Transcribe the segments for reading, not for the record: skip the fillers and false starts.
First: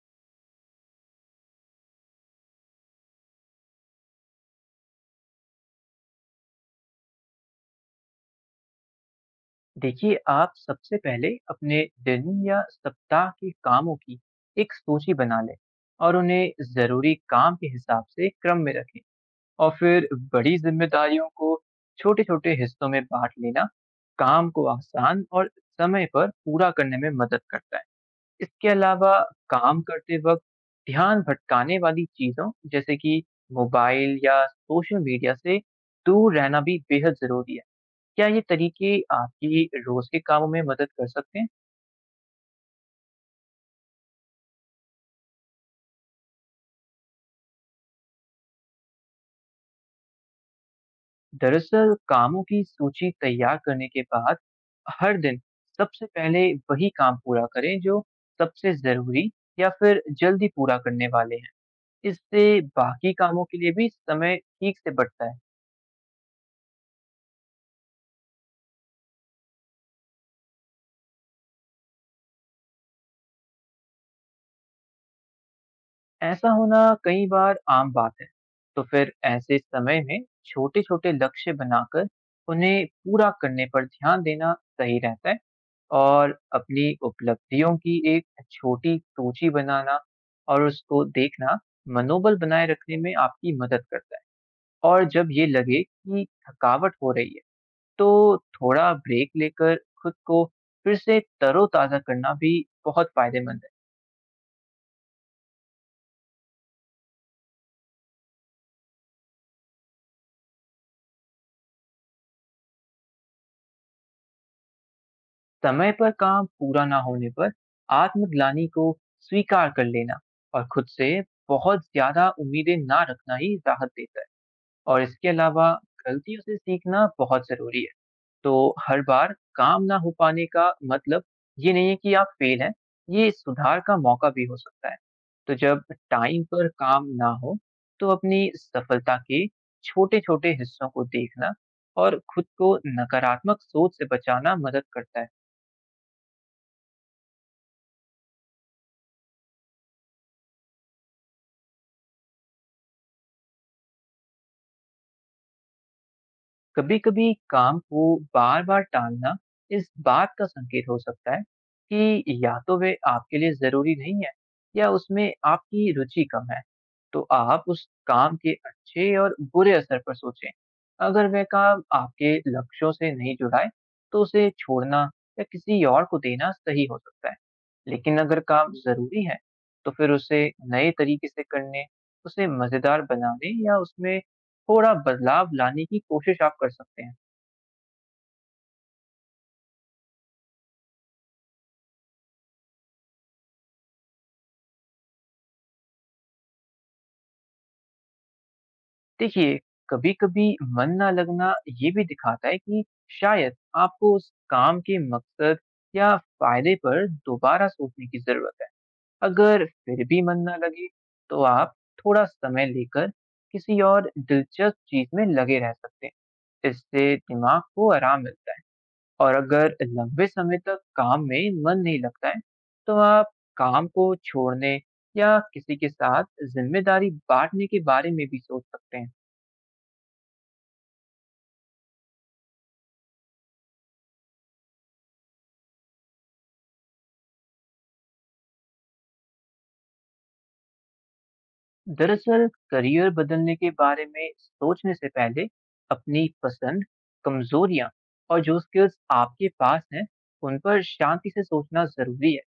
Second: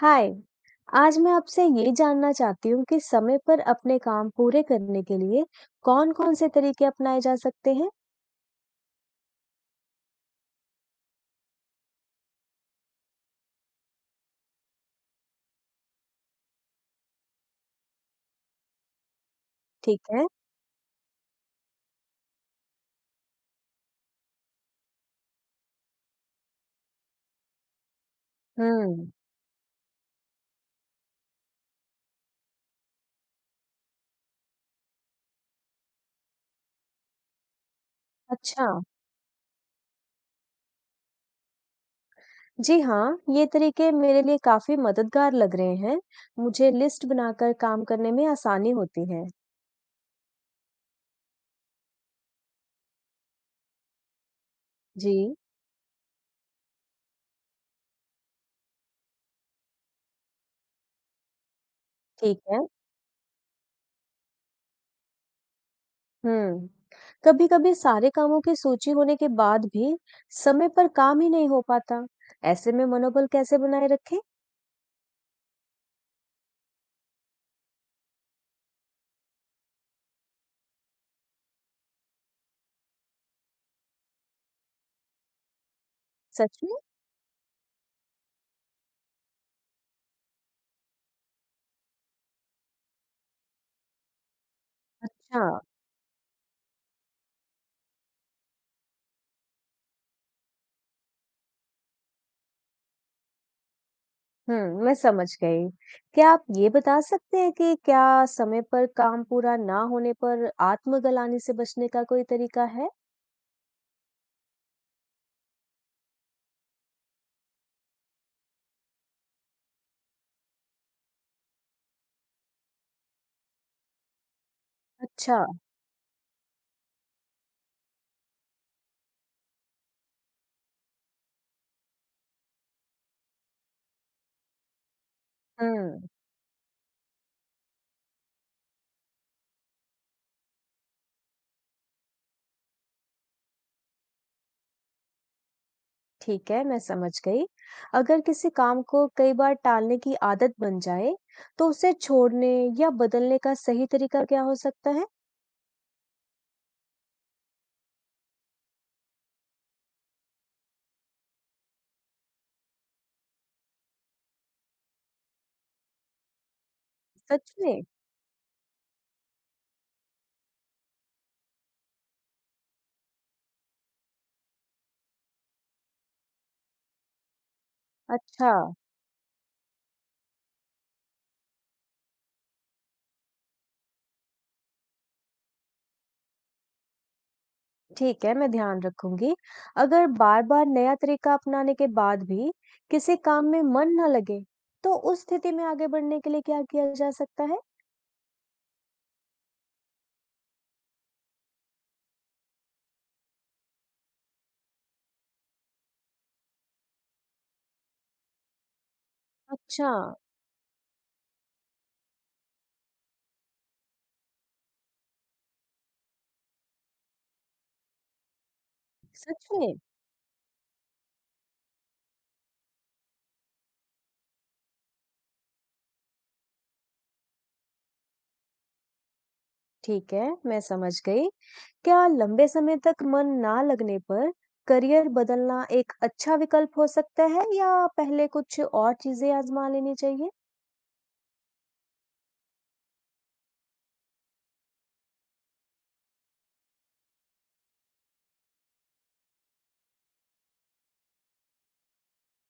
हाय। आज मैं आपसे ये जानना चाहती हूँ कि समय पर अपने काम पूरे करने के लिए कौन-कौन से तरीके अपनाए जा सकते हैं? देखिए, आप सबसे पहले अपने दिन या सप्ताह के कामों की एक सूची बना लें और उन्हें जरूरी काम के हिसाब से क्रम में रखें। और ठीक फिर है। बड़ी जिम्मेदारियों को छोटे छोटे हिस्सों में बांट लेना काम को आसान और समय पर पूरा करने में मदद करता है। इसके हम्म। अलावा, काम करते वक्त ध्यान भटकाने वाली चीजों जैसे कि मोबाइल या सोशल मीडिया से दूर रहना भी बेहद जरूरी है। क्या ये अच्छा। तरीके आपकी रोज के कामों में मदद कर सकते हैं? जी हाँ, ये तरीके मेरे लिए काफ़ी मददगार लग रहे हैं। मुझे लिस्ट बनाकर काम करने में आसानी होती है। दरअसल, कामों की सूची तैयार करने के बाद हर जी। दिन सबसे पहले वही काम पूरा करें जो सबसे जरूरी या फिर जल्दी पूरा करने वाले हैं। ठीक है। इससे बाकी कामों के लिए भी समय ठीक से बचता है। हम्म, कभी-कभी सारे कामों की सूची होने के बाद भी समय पर काम ही नहीं हो पाता। ऐसे में मनोबल कैसे बनाए रखें? ऐसा होना कई बार आम बात है। तो फिर ऐसे समय में छोटे-छोटे लक्ष्य बनाकर उन्हें पूरा करने पर ध्यान देना सही रहता है। और सच में? अपनी उपलब्धियों की एक छोटी सूची बनाना और उसको देखना मनोबल बनाए रखने में आपकी मदद करता है। और जब अच्छा। ये लगे कि थकावट हो रही है, तो थोड़ा ब्रेक लेकर खुद को फिर से तरोताज़ा करना भी बहुत फायदेमंद है। हुँ, मैं समझ गई। क्या आप ये बता सकते हैं कि क्या समय पर काम पूरा ना होने पर आत्मग्लानि से बचने का कोई तरीका है? समय पर काम पूरा ना होने पर आत्मग्लानि को स्वीकार कर लेना और खुद से बहुत ज़्यादा उम्मीदें ना रखना ही राहत देता है। और इसके अच्छा। अलावा गलतियों से सीखना बहुत ज़रूरी है। तो हर बार काम ना हो पाने का मतलब ये नहीं है कि आप फेल हैं, ये सुधार का मौका भी हो सकता है। तो जब हुँ। टाइम पर काम ना हो, तो अपनी सफलता के छोटे-छोटे हिस्सों को देखना और खुद को नकारात्मक सोच से बचाना मदद करता है। ठीक है, मैं समझ गई। अगर किसी काम को कई बार टालने की आदत बन जाए, तो उसे छोड़ने या बदलने का सही तरीका क्या हो सकता है? कभी कभी काम को बार बार टालना इस बात का संकेत हो सकता है कि या तो वे आपके लिए जरूरी नहीं है या उसमें आपकी रुचि कम है। तो सच आप में? उस काम के अच्छे और बुरे असर पर सोचें। अगर वह काम आपके लक्ष्यों से नहीं जुड़ा है, तो उसे छोड़ना या किसी और को देना सही हो सकता है। लेकिन अगर अच्छा। काम ज़रूरी है, तो फिर उसे नए तरीके से करने, उसे मज़ेदार बनाने या उसमें थोड़ा बदलाव लाने की कोशिश आप कर सकते हैं। ठीक है, मैं ध्यान रखूंगी। अगर बार बार नया तरीका अपनाने के बाद भी किसी काम में मन ना लगे तो उस स्थिति में आगे बढ़ने के लिए क्या किया जा सकता है? देखिए, कभी-कभी मन ना लगना ये भी दिखाता है कि शायद आपको उस काम के मकसद या फ़ायदे पर दोबारा सोचने की ज़रूरत है। अगर अच्छा। फिर भी मन ना लगे, तो आप थोड़ा समय लेकर किसी और दिलचस्प चीज़ में लगे रह सकते हैं। इससे दिमाग को आराम मिलता है। और सच में। अगर लंबे समय तक काम में मन नहीं लगता है, तो आप काम को छोड़ने या किसी के साथ जिम्मेदारी बांटने के बारे में भी सोच सकते हैं। ठीक है, मैं समझ गई। क्या लंबे समय तक मन ना लगने पर करियर बदलना एक अच्छा विकल्प हो सकता है या पहले कुछ और चीजें आजमा लेनी चाहिए? दरअसल, करियर बदलने के बारे में सोचने से पहले अपनी पसंद, कमजोरियां और जो स्किल्स आपके पास हैं, उन पर शांति से सोचना जरूरी है।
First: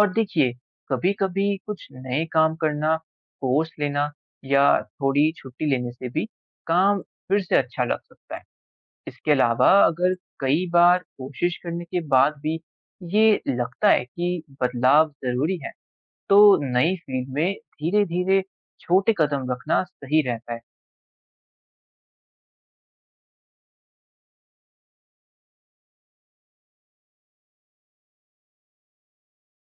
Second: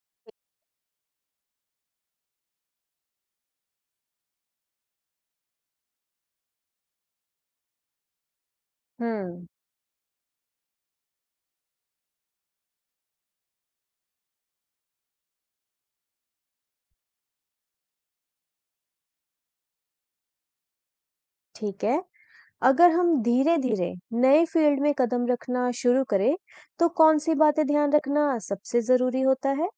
और देखिए, कभी-कभी कुछ नए काम करना, कोर्स लेना या थोड़ी छुट्टी लेने से भी काम फिर से अच्छा लग सकता है। इसके हम्म। अलावा अगर कई बार कोशिश करने के बाद भी ये लगता है कि बदलाव ज़रूरी है, तो नई फील्ड में धीरे-धीरे छोटे कदम रखना सही रहता है। ठीक है। अगर हम धीरे-धीरे नए फील्ड में कदम रखना शुरू करें, तो कौन सी बातें ध्यान रखना सबसे जरूरी होता है?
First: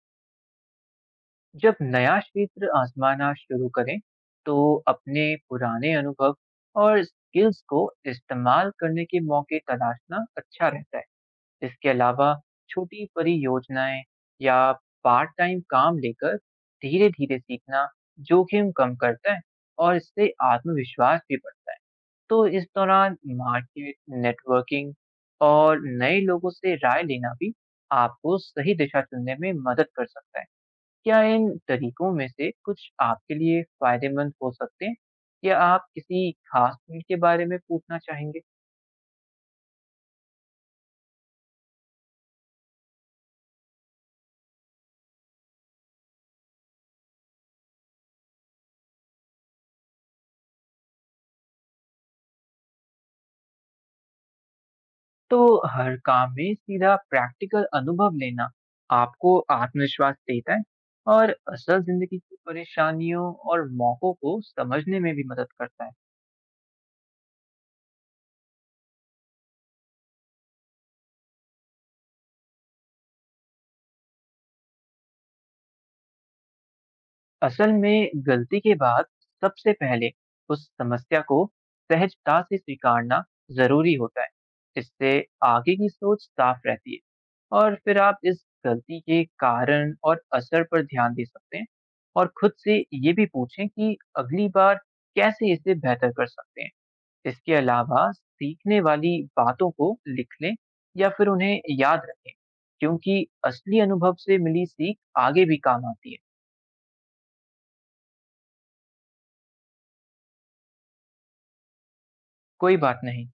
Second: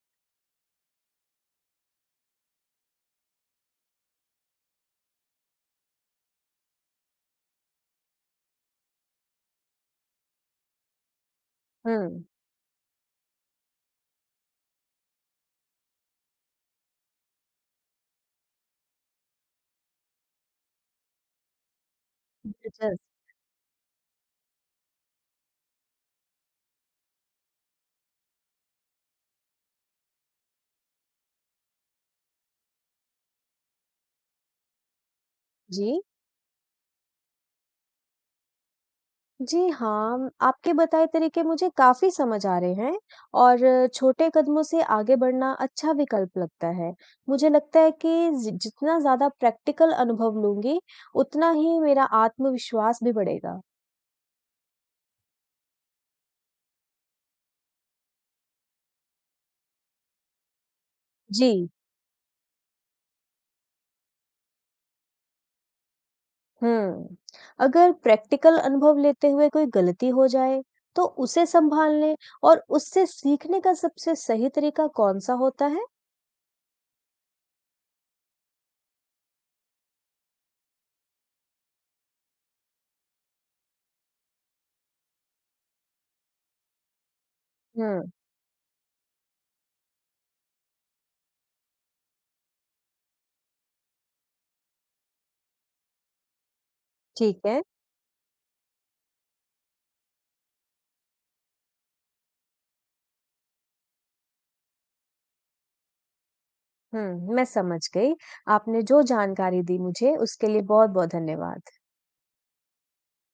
जब नया क्षेत्र आज़माना शुरू करें, तो अपने पुराने अनुभव और स्किल्स को इस्तेमाल करने के मौके तलाशना अच्छा रहता है। इसके हम्म। अलावा छोटी परियोजनाएं या पार्ट टाइम काम लेकर धीरे धीरे सीखना जोखिम कम करता है और इससे आत्मविश्वास भी बढ़ता है। तो इस दिलचस्प। दौरान मार्केट, नेटवर्किंग और नए लोगों से राय लेना भी आपको सही दिशा चुनने में मदद कर सकता है। क्या इन तरीकों में से कुछ आपके लिए फायदेमंद हो सकते हैं या आप जी। किसी खास फील्ड के बारे में पूछना चाहेंगे? जी हाँ, आपके बताए तरीके मुझे काफी समझ आ रहे हैं और छोटे कदमों से आगे बढ़ना अच्छा विकल्प लगता है। मुझे लगता है कि जितना ज्यादा प्रैक्टिकल अनुभव लूंगी उतना ही मेरा आत्मविश्वास भी बढ़ेगा। तो हर काम में सीधा प्रैक्टिकल अनुभव लेना आपको आत्मविश्वास देता है और जी। असल जिंदगी की परेशानियों और मौकों को समझने में भी मदद करता है। हम्म। अगर प्रैक्टिकल अनुभव लेते हुए कोई गलती हो जाए तो उसे संभालने और उससे सीखने का सबसे सही तरीका कौन सा होता है? असल में गलती के बाद सबसे पहले उस समस्या को सहजता से स्वीकारना जरूरी होता है। इससे आगे की सोच साफ रहती है और फिर हम्म। आप इस गलती के कारण और असर पर ध्यान दे सकते हैं। और खुद से ये भी पूछें कि अगली बार कैसे इसे बेहतर कर सकते हैं। ठीक इसके है। अलावा सीखने वाली बातों को लिख लें या फिर उन्हें याद रखें, क्योंकि असली अनुभव से मिली सीख आगे भी काम आती है। हम्म, मैं समझ गई। आपने जो जानकारी दी मुझे, उसके लिए बहुत बहुत धन्यवाद। कोई बात नहीं।